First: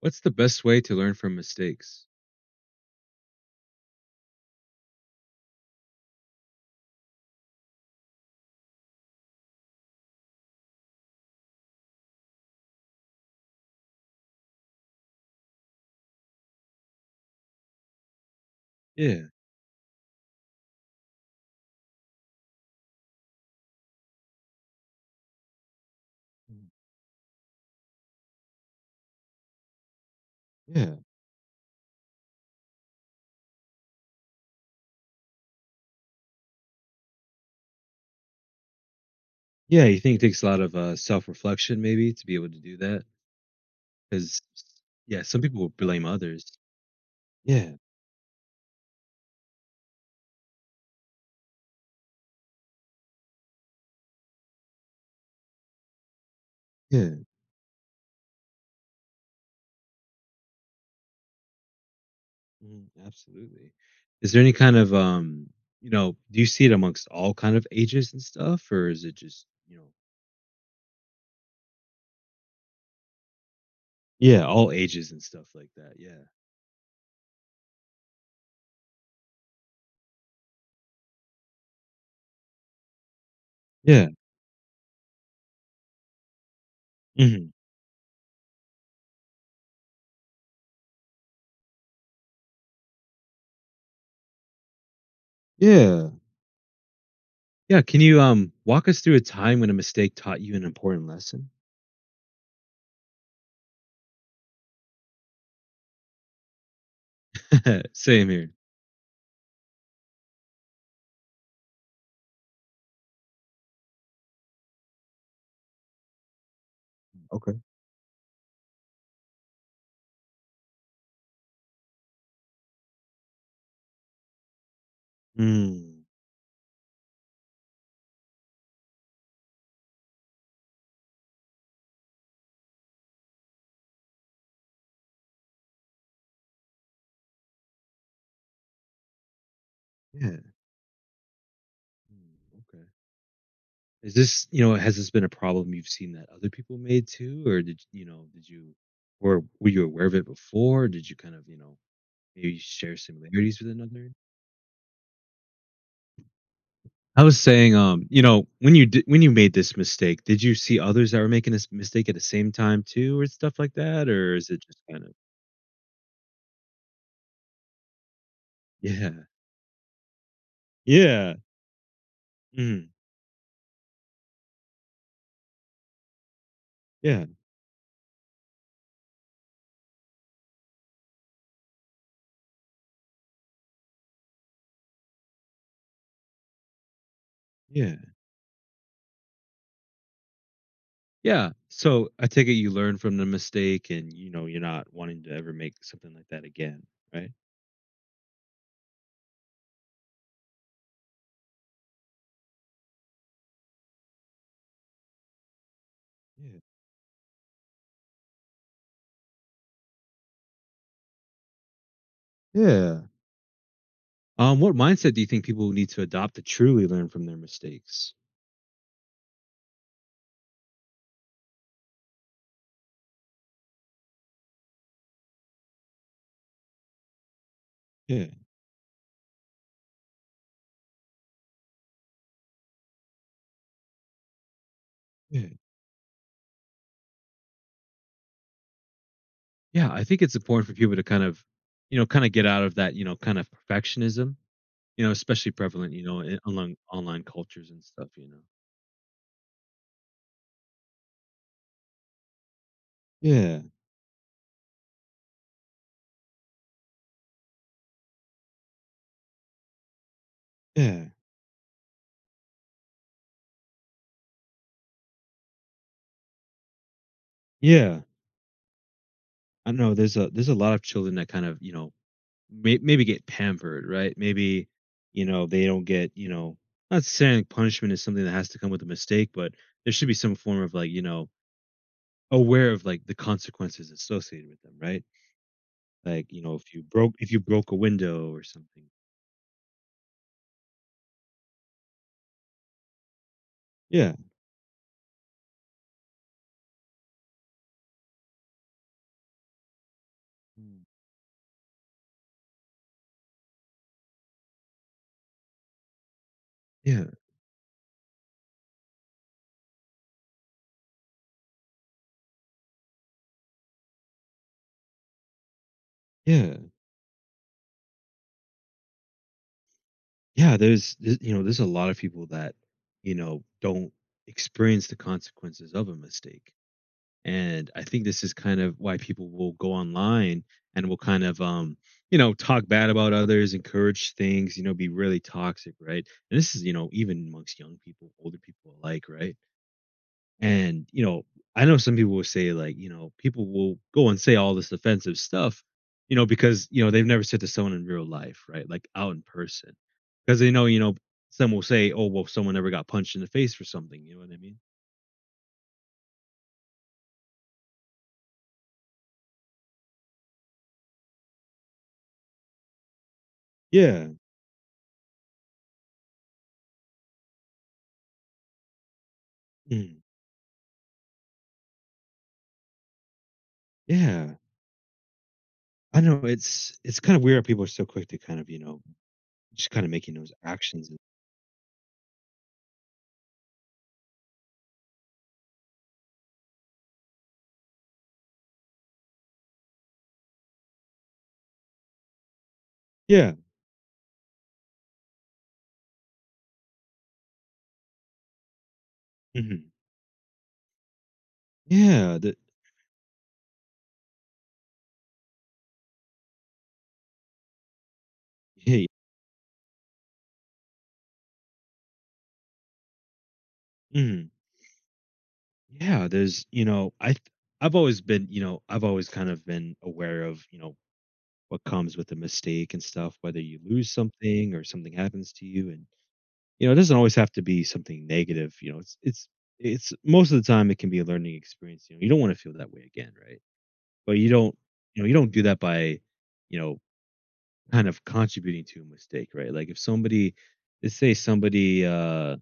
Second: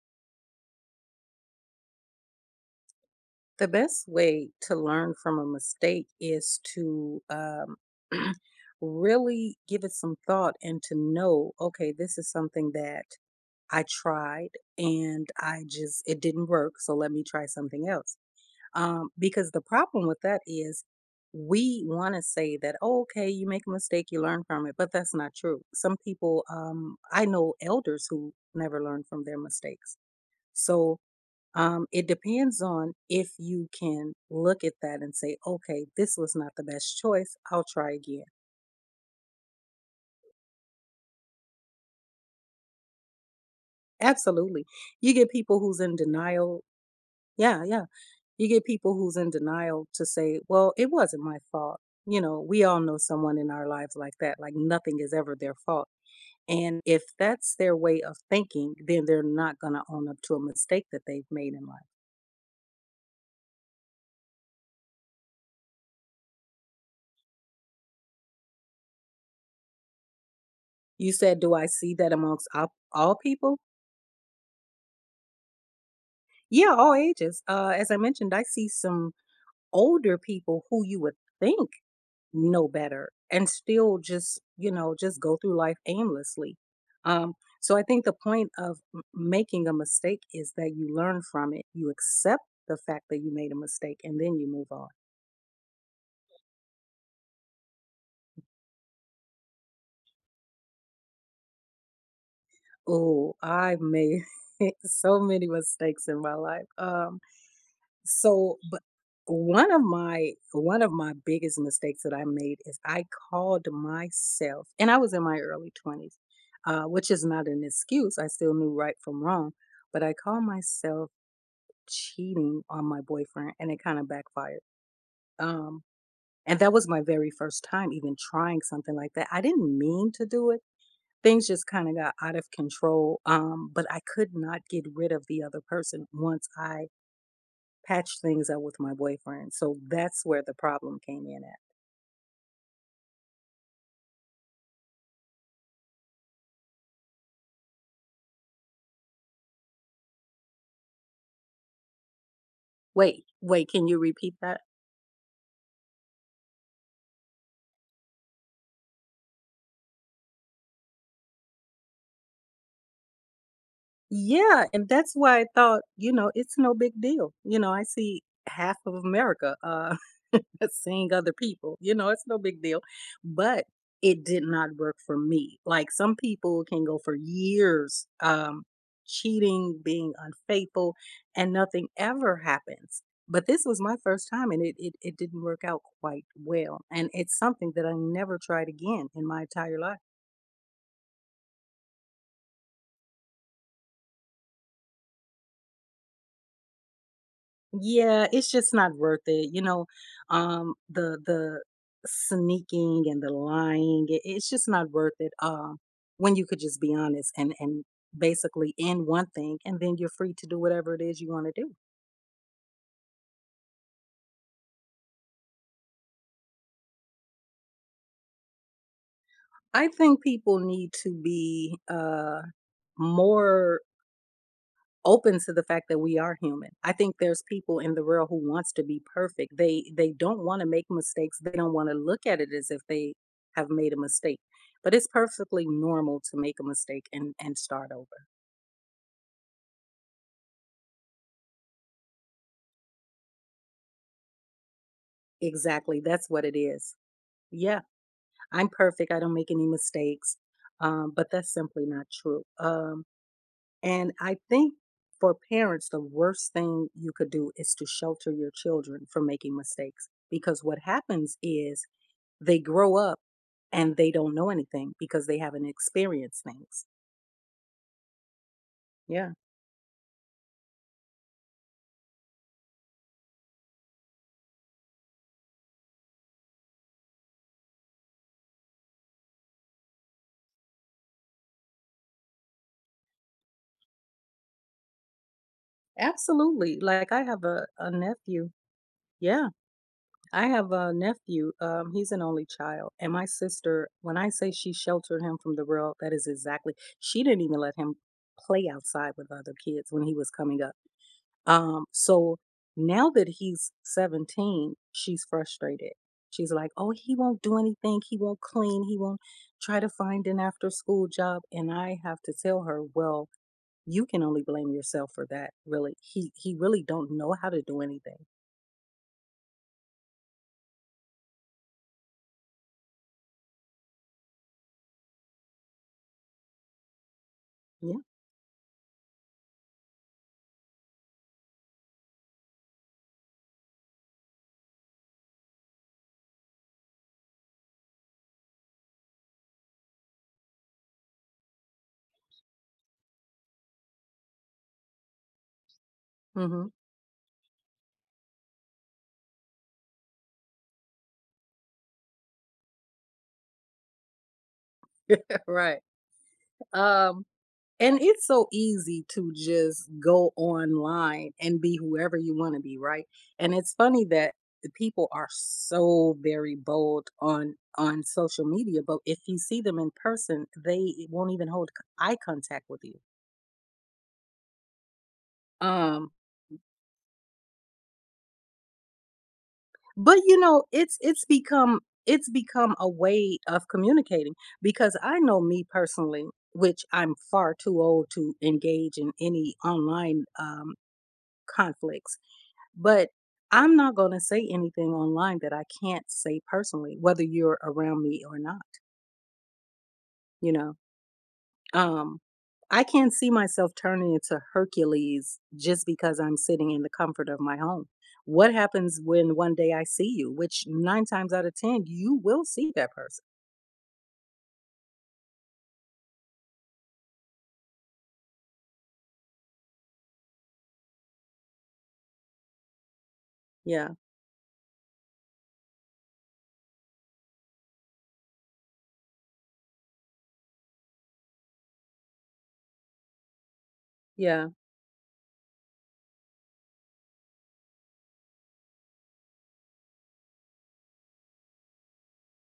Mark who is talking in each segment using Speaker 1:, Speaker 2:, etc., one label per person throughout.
Speaker 1: What's the best way to learn from mistakes?
Speaker 2: The best way to learn from a mistake is to really give it some thought and to know, okay, this is something that I tried and I just, it didn't work. So let me try something else. Um,
Speaker 1: Yeah.
Speaker 2: because the problem with that is we want to say that, oh, okay, you make a mistake, you learn from it, but that's not true. Some people,
Speaker 1: Mm.
Speaker 2: I know elders who never learn from their mistakes.
Speaker 1: Yeah.
Speaker 2: So, it depends on if you can look at that and say, okay, this was not the best choice. I'll try again.
Speaker 1: Yeah. You think it takes a lot of self reflection, maybe, to be able to do that? Because,
Speaker 2: Absolutely. You
Speaker 1: yeah,
Speaker 2: get
Speaker 1: some
Speaker 2: people
Speaker 1: people will
Speaker 2: who's in
Speaker 1: blame others.
Speaker 2: denial. Yeah,
Speaker 1: Yeah.
Speaker 2: yeah. You get people who's in denial to say, well, it wasn't my fault. You know, we all know someone in our lives like that, like nothing is ever their fault. And if
Speaker 1: Yeah.
Speaker 2: that's their way of thinking, then they're not going to own up to a mistake that they've made in life.
Speaker 1: Mhm. Absolutely. Is there any kind of, you know, do you see it amongst all kind of ages and stuff, or is it just,
Speaker 2: You said, do I see that amongst all people?
Speaker 1: yeah, all ages and stuff like that? Yeah.
Speaker 2: Yeah, all ages. As I mentioned, I see some older people who you would think know better and still
Speaker 1: Yeah.
Speaker 2: just you know just go through life aimlessly. um
Speaker 1: Hmm.
Speaker 2: so I think the point of making a mistake is that you learn from it, you accept the fact that you made a mistake, and then you move on.
Speaker 1: Yeah. Yeah. Can you walk us through a time when a mistake taught you an important lesson?
Speaker 2: Oh, I've made so many mistakes in my life.
Speaker 1: Same here.
Speaker 2: So, but one of my biggest mistakes that I made is I called myself, and I was in my early 20s, which is not
Speaker 1: Okay.
Speaker 2: an excuse. I still knew right from wrong, but I called myself cheating on my boyfriend, and it kind of backfired. Um,
Speaker 1: Mm.
Speaker 2: and that was my very first time even trying something like that. I didn't mean to do it. Things just kind of got out of control. But I could not get rid of the other person once I patch things up with my boyfriend. So that's
Speaker 1: Yeah.
Speaker 2: where the problem came in at.
Speaker 1: Mm, okay. Is this, you know, has this been a problem you've seen that other people made too, or did you know, did you, or were you aware of it before? Did you kind of, maybe share
Speaker 2: Wait,
Speaker 1: similarities
Speaker 2: wait,
Speaker 1: with
Speaker 2: can you
Speaker 1: another?
Speaker 2: repeat that?
Speaker 1: I was saying, you know, when you made this mistake, did you see others that were making this mistake at the same time too, or stuff like that, or is it
Speaker 2: Yeah,
Speaker 1: just
Speaker 2: and
Speaker 1: kind
Speaker 2: that's
Speaker 1: of?
Speaker 2: why I thought, it's no big deal. You know, I see half of
Speaker 1: Yeah.
Speaker 2: America seeing other
Speaker 1: Yeah.
Speaker 2: people. You know, it's no big deal.
Speaker 1: Mm,
Speaker 2: But it did not work for me. Like some people can go for
Speaker 1: yeah.
Speaker 2: years cheating, being unfaithful, and nothing ever happens. But this was my first time and it didn't work out quite well. And it's something that I
Speaker 1: Yeah.
Speaker 2: never tried again in my entire life.
Speaker 1: Yeah. So I take it you learn from the mistake, and you know you're not wanting to ever make something like that again, right?
Speaker 2: Yeah, it's just not worth it. The sneaking and the lying, it's just not worth it. When you
Speaker 1: Yeah.
Speaker 2: could just be honest and basically end one thing, and then you're free to do whatever it is you want to do.
Speaker 1: Yeah. What mindset do you think people need to adopt to truly learn from their mistakes?
Speaker 2: I think people need to be more open to the fact that we are human. I think there's people in the
Speaker 1: Yeah,
Speaker 2: world who wants to be perfect. They don't want to make mistakes. They don't want to look at it as if they have made a mistake. But it's
Speaker 1: yeah.
Speaker 2: perfectly normal to make a mistake and start over.
Speaker 1: Yeah, I think it's important for people to kind of, you know, kind of get out of that, you know, kind of perfectionism, you know, especially prevalent,
Speaker 2: Exactly.
Speaker 1: you know,
Speaker 2: That's
Speaker 1: in
Speaker 2: what it
Speaker 1: online
Speaker 2: is.
Speaker 1: online cultures
Speaker 2: Yeah,
Speaker 1: and stuff, you know.
Speaker 2: I'm perfect. I don't make any mistakes. But that's simply not true. Um,
Speaker 1: Yeah,
Speaker 2: and I think for parents, the worst thing you could do is to shelter your children from making mistakes because what
Speaker 1: yeah.
Speaker 2: happens is they grow up and they don't know anything because they haven't experienced things.
Speaker 1: Yeah,
Speaker 2: Yeah,
Speaker 1: I know there's a lot of children that kind of, you know, maybe get pampered, right? Maybe, you know, they don't get, you know, not saying punishment is something that has to come with a mistake, but there should be some form of, like, you know, aware of, like, the consequences associated with them, right? Like, you know, if
Speaker 2: absolutely.
Speaker 1: you
Speaker 2: Like
Speaker 1: broke
Speaker 2: I
Speaker 1: if you
Speaker 2: have a,
Speaker 1: broke a
Speaker 2: a
Speaker 1: window or
Speaker 2: nephew.
Speaker 1: something.
Speaker 2: Yeah, I have a nephew. He's an only child. And my sister,
Speaker 1: Yeah.
Speaker 2: when I say she sheltered him from the world, that is exactly, she didn't even let him play outside with other kids when he was coming up.
Speaker 1: Mm.
Speaker 2: So now that he's 17, she's frustrated. She's like, "Oh,
Speaker 1: Yeah.
Speaker 2: he won't do anything. He won't clean. He won't try to find an after school job." And I have to tell her, "Well, you can only blame yourself for that, really. He
Speaker 1: Yeah.
Speaker 2: really don't know how to do anything."
Speaker 1: Yeah, there's th you know, there's a lot of people that, you know, don't experience the consequences of a mistake, and I
Speaker 2: Yeah.
Speaker 1: think this is kind of why people will go online and will kind of, you know, talk bad about others, encourage things, you know, be really toxic, right? And this is, you know, even amongst young people, older people alike, right? And, you know, I know some people will say, like, you know, people will go and say all this offensive stuff, you know, because,
Speaker 2: Mhm.
Speaker 1: you know, they've never said to someone in real life, right? Like out in person. Because they know, you know, some will say, oh, well, someone never got punched in the face for something. You know what I mean?
Speaker 2: Right. Um And it's so easy to just go online and be whoever you want to be, right? And it's funny
Speaker 1: Yeah.
Speaker 2: that the people are so very bold on social media, but if you see them in
Speaker 1: Mm.
Speaker 2: person, they won't even hold eye contact with you.
Speaker 1: Yeah. I
Speaker 2: Um,
Speaker 1: know it's kind of weird how people are so quick to kind of, you know, just kind of making
Speaker 2: but
Speaker 1: those actions.
Speaker 2: it's become a way of communicating because I know me personally, which I'm far too old to engage in any online conflicts. But
Speaker 1: Yeah.
Speaker 2: I'm not going to say anything online that I can't say personally, whether you're around me or not,
Speaker 1: Hmm.
Speaker 2: you know?
Speaker 1: Yeah.
Speaker 2: Um, I can't see myself turning into Hercules just because I'm sitting in the comfort of my home. What
Speaker 1: Hey.
Speaker 2: happens when one day I see you, which nine times out of 10, you will see that person.
Speaker 1: Mhm. Yeah. There's, you know, I've always been, you know, I've always kind of been aware of, you know, what comes with a mistake and stuff, whether you
Speaker 2: Yeah,
Speaker 1: lose something or something happens to you, and, you know, it doesn't always have to be something negative, you know, it's most of the time it can be a learning experience, you know, you don't wanna feel that way again, right? But you
Speaker 2: yeah,
Speaker 1: don't, you know, you don't do that by, you know, kind of contributing to a mistake, right? Like, if somebody, let's say somebody,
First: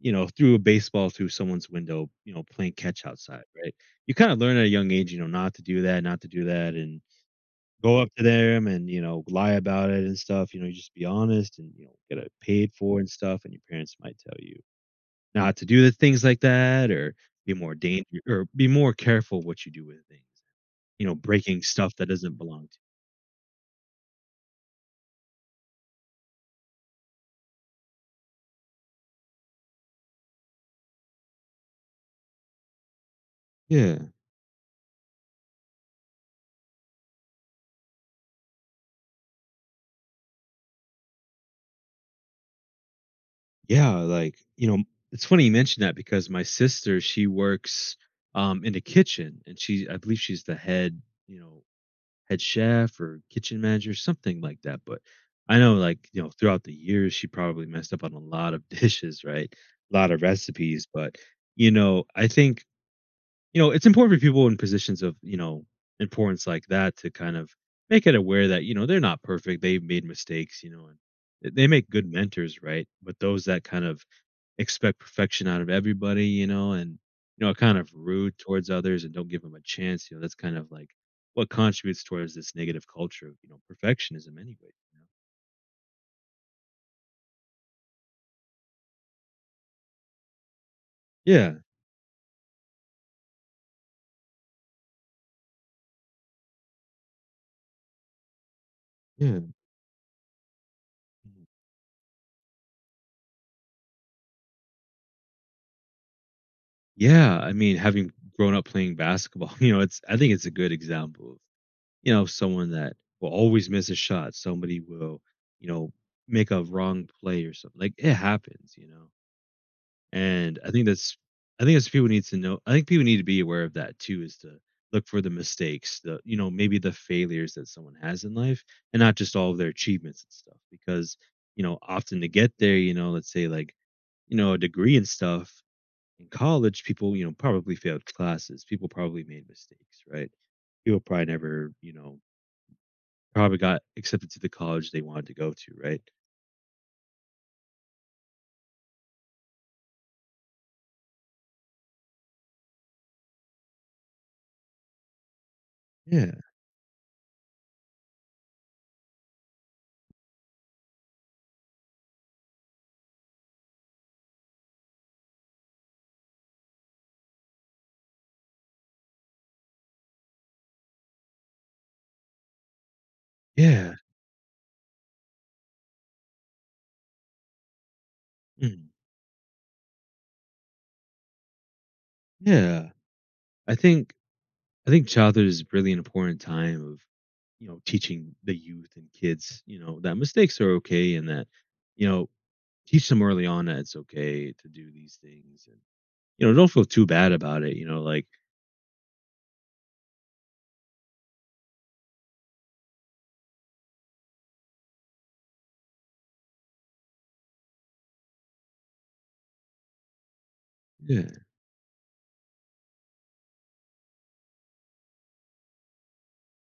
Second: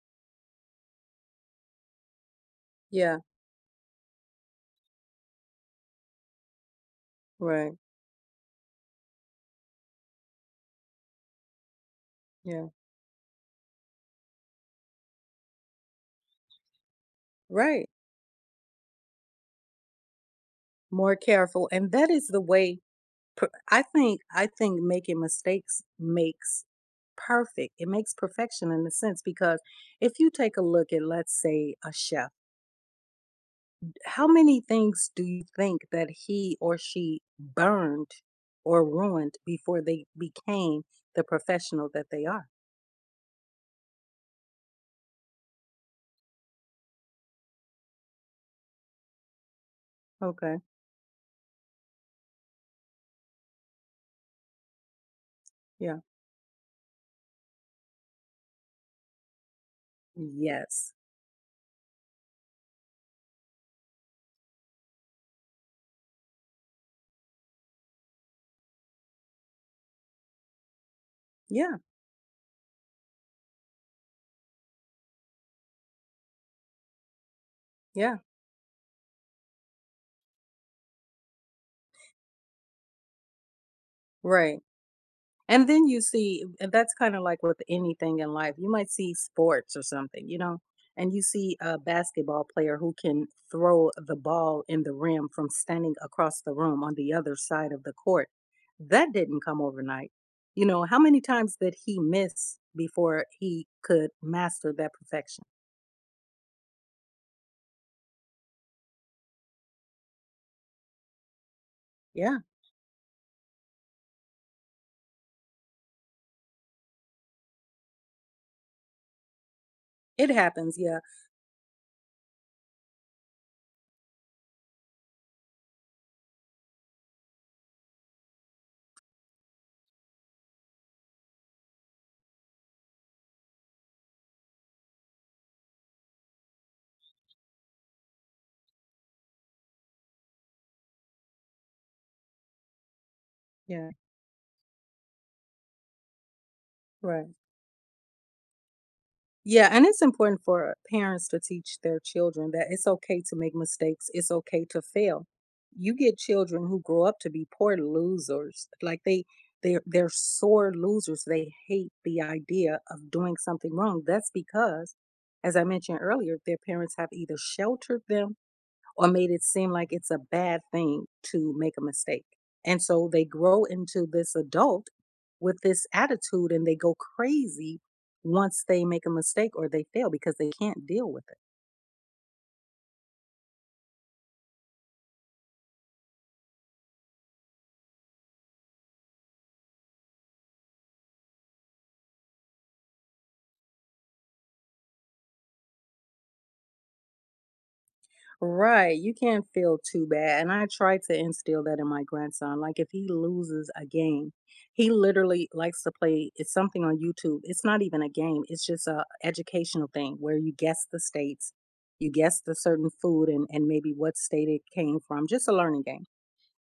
Speaker 1: you know, threw a baseball through someone's window, you know, playing catch
Speaker 2: yeah,
Speaker 1: outside, right? You kinda learn at a young age, you know, not to do that, and
Speaker 2: right,
Speaker 1: go up to them and, you know, lie about it and stuff, you know, just be honest and, you know, get it
Speaker 2: yeah,
Speaker 1: paid for and stuff, and your parents might tell you not to do the things like that or be more
Speaker 2: right.
Speaker 1: dangerous or be more careful what you do with things, you know,
Speaker 2: More
Speaker 1: breaking
Speaker 2: careful. And
Speaker 1: stuff that
Speaker 2: that is
Speaker 1: doesn't
Speaker 2: the
Speaker 1: belong
Speaker 2: way. Per I think making mistakes makes perfect. It makes perfection in a sense because if you take a look at, let's say, a chef,
Speaker 1: to you. Yeah.
Speaker 2: how many things do you think that he or she burned or ruined before they became the professional that they are?
Speaker 1: Yeah, like, you know, it's funny you mentioned that because my sister, she works, in the kitchen and she I believe she's the
Speaker 2: Okay.
Speaker 1: head, you know, head chef or kitchen manager, something like that. But I know,
Speaker 2: Yeah.
Speaker 1: like, you know, throughout the years, she probably messed up on a lot of dishes, right? A lot of recipes.
Speaker 2: Yes.
Speaker 1: But, you know, I think, you know, it's important for people in positions of, you know, importance like that to kind of make it aware that, you know, they're not perfect. They've made mistakes, you know, and they
Speaker 2: Yeah.
Speaker 1: make good mentors, right? But those that kind of expect perfection out of everybody, you know, and you know, are kind of
Speaker 2: Yeah.
Speaker 1: rude towards others and don't give them a chance. You know, that's kind of like what contributes towards this negative culture of, you know, perfectionism
Speaker 2: Right.
Speaker 1: anyway. You know?
Speaker 2: And then you see, and that's kind of like with anything in life. You might see sports or something, you know, and you
Speaker 1: Yeah,
Speaker 2: see a basketball player who can throw the ball in the rim from standing across the room on the other side of the court. That
Speaker 1: yeah.
Speaker 2: didn't come overnight. You know, how many
Speaker 1: Mhm.
Speaker 2: times did he miss before he could master that perfection?
Speaker 1: Yeah. I mean, having grown up playing basketball, you know, it's, I think it's a good example of, you know,
Speaker 2: Yeah,
Speaker 1: someone that will always miss a shot. Somebody will, you know, make a wrong play or something. Like it happens, you know.
Speaker 2: it
Speaker 1: And I
Speaker 2: happens.
Speaker 1: think
Speaker 2: Yeah,
Speaker 1: that's, I think that's people need to know. I think people need to be aware of that too, is to look for the mistakes, the, you know, maybe the failures that someone has in life and not just all of their achievements and stuff. Because, you know, often to get there, you know, let's say like, you know, a degree and stuff in college, people, you know, probably failed classes. People probably made mistakes, right? People probably never, you know, probably got
Speaker 2: yeah,
Speaker 1: accepted to the college they wanted to go to, right?
Speaker 2: right. Yeah, and it's important for parents to teach their children that it's okay to make mistakes, it's okay to fail. You get
Speaker 1: Yeah.
Speaker 2: children who grow up to be poor losers. Like they're sore losers. They hate the idea of doing something wrong. That's because as I mentioned earlier, their parents have either sheltered them or made it seem like it's a bad thing to make a mistake. And so they grow
Speaker 1: Yeah.
Speaker 2: into this adult with this attitude and they go crazy once they
Speaker 1: Mm.
Speaker 2: make a mistake or they fail because they can't deal with it.
Speaker 1: Yeah. I think I think childhood is really an important time of, you know, teaching the youth and kids, you know, that mistakes are okay and that, you know, teach them early on that it's okay to do these things and, you know, don't feel too bad about it, you know, like,
Speaker 2: Right. You can't feel too bad. And I try to instill that in my grandson. Like if he loses a game, he literally likes to play it's something on YouTube. It's not even a game. It's just a educational thing where you guess the
Speaker 1: yeah,
Speaker 2: states, you guess the certain food and maybe what state it came from. Just a learning game.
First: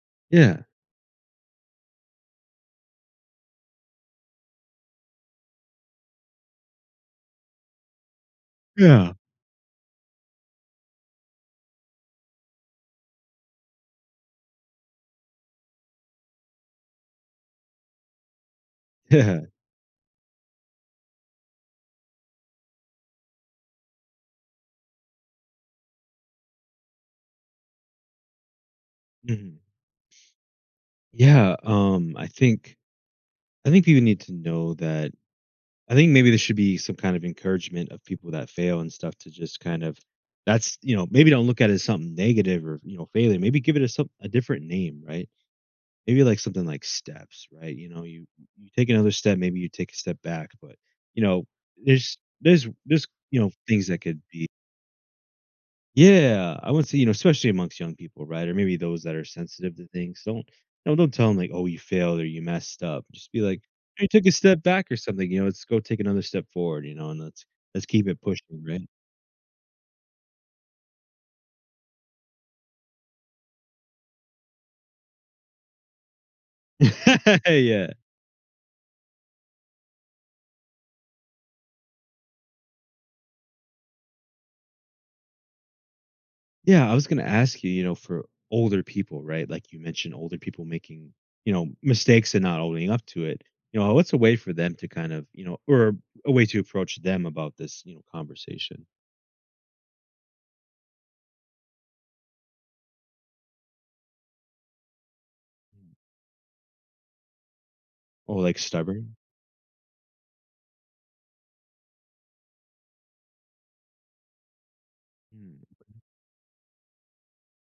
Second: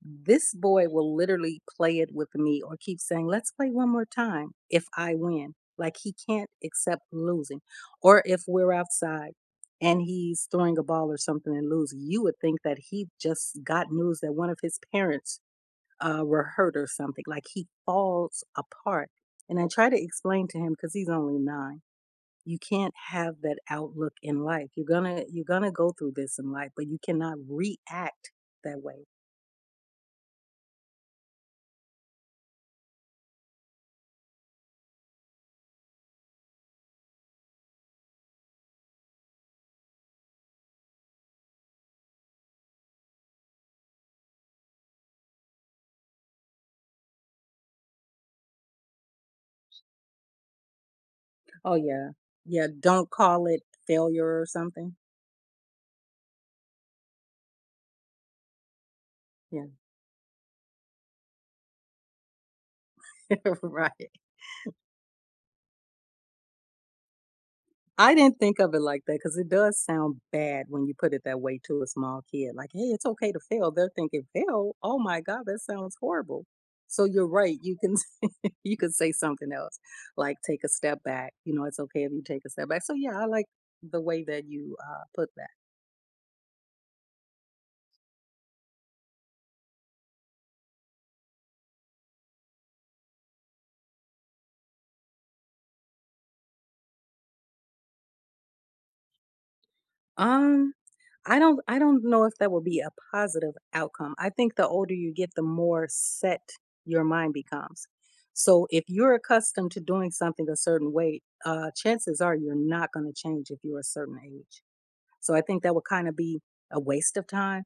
Speaker 2: This
Speaker 1: yeah.
Speaker 2: boy will literally play it with me or keep saying, let's play one more time if I win. Like he can't accept losing. Or if we're
Speaker 1: Yeah.
Speaker 2: outside and he's throwing a ball or something and lose, you would think that he just got news that one of his parents were hurt or something. Like he falls apart.
Speaker 1: Yeah,
Speaker 2: And I try to explain to him because he's only 9, you can't have that outlook in life. You're gonna go through this in life, but you cannot react that way.
Speaker 1: mhm, yeah. I think people need to know that. I think maybe there should be some kind of encouragement of people that fail and stuff to just kind of, that's, you know, maybe don't look at it as something negative or, you know, failure. Maybe give it a, some, a different name, right? Maybe like something like steps, right? You know, you take another step, maybe you take a step back, but you know,
Speaker 2: Oh, yeah.
Speaker 1: there's there's
Speaker 2: Yeah,
Speaker 1: there's
Speaker 2: don't
Speaker 1: you
Speaker 2: call
Speaker 1: know
Speaker 2: it
Speaker 1: things that could
Speaker 2: failure or
Speaker 1: be.
Speaker 2: something.
Speaker 1: Yeah, I would say, you know, especially amongst young people, right? Or maybe those that are
Speaker 2: Yeah,
Speaker 1: sensitive to things. Don't, no, don't tell them like, oh, you failed or you messed up. Just be like, you
Speaker 2: right.
Speaker 1: took a step back or something. You know, let's go take another step forward. You know, and let's keep
Speaker 2: I
Speaker 1: it
Speaker 2: didn't think
Speaker 1: pushing,
Speaker 2: of it
Speaker 1: right?
Speaker 2: like that because it does sound bad when you put it that way to a small kid. Like, hey, it's okay to fail. They're thinking, fail? Oh my God, that sounds horrible. So you're right. You
Speaker 1: Yeah.
Speaker 2: can you can say something else, like take a step back. You know, it's okay if you take a step back. So yeah, I like the way that you put that.
Speaker 1: Yeah, I was gonna ask you, you know, for older people, right? Like you mentioned older people making, you know, mistakes and not owning up to it. You know, what's a way for them to kind of, you know, or a way to approach them about this, you know, conversation?
Speaker 2: Um, I don't know if that will be a positive outcome. I think the older you get, the more
Speaker 1: Mm.
Speaker 2: set your mind becomes.
Speaker 1: Or like
Speaker 2: So if you're
Speaker 1: stubborn?
Speaker 2: accustomed to doing something a certain way, chances are you're not going to change if you're a certain age. So I think
Speaker 1: Mm.
Speaker 2: that would kind of be a waste of time.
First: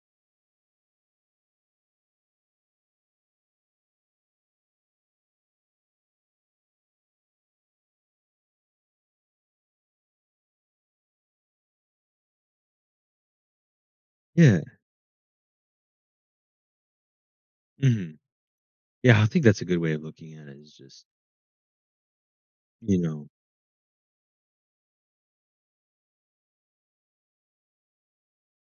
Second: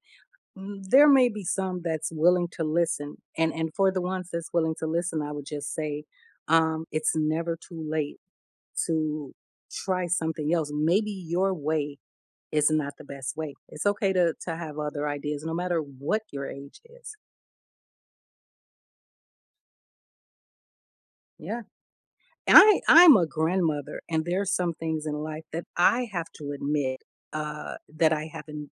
Speaker 2: There may be some that's willing to listen, and for the ones that's willing to listen, I would just say it's never too late to try something else. Maybe your way is not the best way. It's okay to
Speaker 1: Yeah.
Speaker 2: have other ideas no matter what your age is.
Speaker 1: Mhm. Yeah, I think that's a good way of looking at it is just,
Speaker 2: Yeah. And I
Speaker 1: you
Speaker 2: I'm a
Speaker 1: know.
Speaker 2: grandmother and there's some things in life that I have to admit that I haven't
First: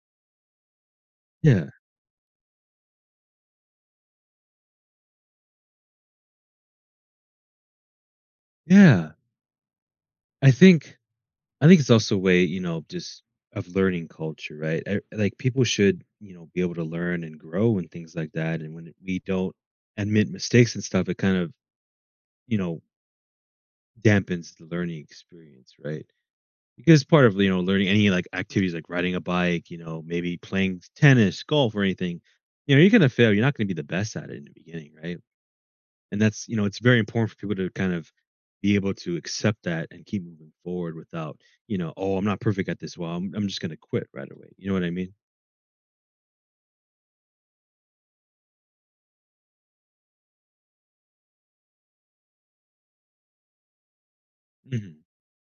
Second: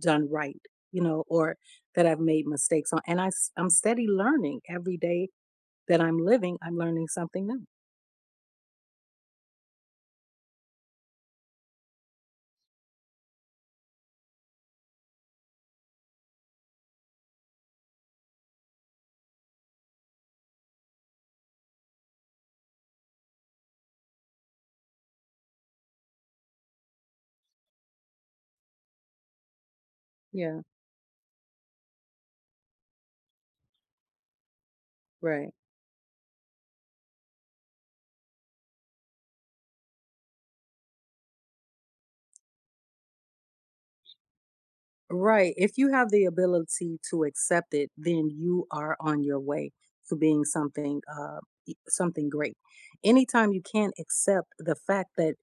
Speaker 2: done right, you know, or
Speaker 1: Yeah.
Speaker 2: that I've made mistakes on and I'm steady learning every day that I'm living, I'm learning something new.
Speaker 1: Yeah. I think I think it's also a way, you know, just of learning culture, right? Like people should, you know, be able to learn and grow and things like that. And when we don't admit mistakes and stuff, it kind of, you know, dampens the learning experience, right? Because part of, you know, learning any like activities like riding a bike, you know, maybe
Speaker 2: Yeah,
Speaker 1: playing tennis, golf, or anything, you know, you're going to fail. You're not going to be the best at it in the beginning, right?
Speaker 2: right.
Speaker 1: And that's, you know, it's very important for people to kind of be able to accept that and keep moving forward without, you know, oh, I'm not perfect at this. Well, I'm just going to quit right away. You know what I mean?
Speaker 2: Right. If you have the ability to accept it, then you are on your way to being something great. Anytime you can't accept the
Speaker 1: Hmm.
Speaker 2: fact that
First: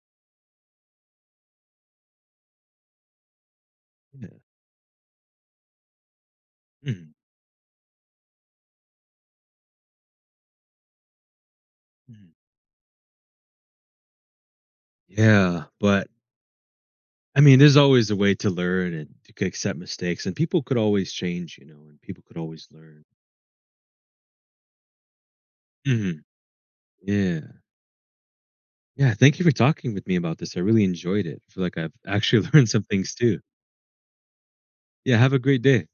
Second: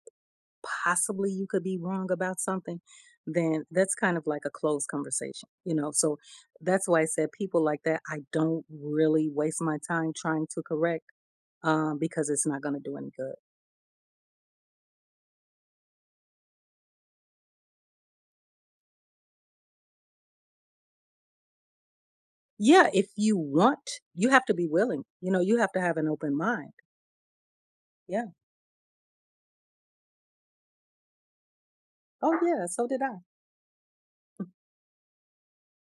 Speaker 2: possibly you could be wrong about something, then that's kind of
Speaker 1: Yeah.
Speaker 2: like a closed conversation, you know. So that's why I
Speaker 1: Mhm.
Speaker 2: said people like that, I don't really waste my time trying to correct because
Speaker 1: Mhm.
Speaker 2: it's not going to do any good.
Speaker 1: Yeah. But I mean, there's always a way to learn and to accept mistakes, and people could always change, you know, and people could always
Speaker 2: Yeah,
Speaker 1: learn.
Speaker 2: if you want, you have to be willing. You know, you have to have an
Speaker 1: Hmm.
Speaker 2: open mind.
Speaker 1: Yeah.
Speaker 2: Yeah.
Speaker 1: Yeah. Thank you for talking with me about this. I really enjoyed it. I feel like I've
Speaker 2: Oh
Speaker 1: actually
Speaker 2: yeah,
Speaker 1: learned some
Speaker 2: so did
Speaker 1: things
Speaker 2: I.
Speaker 1: too. Yeah. Have a great day.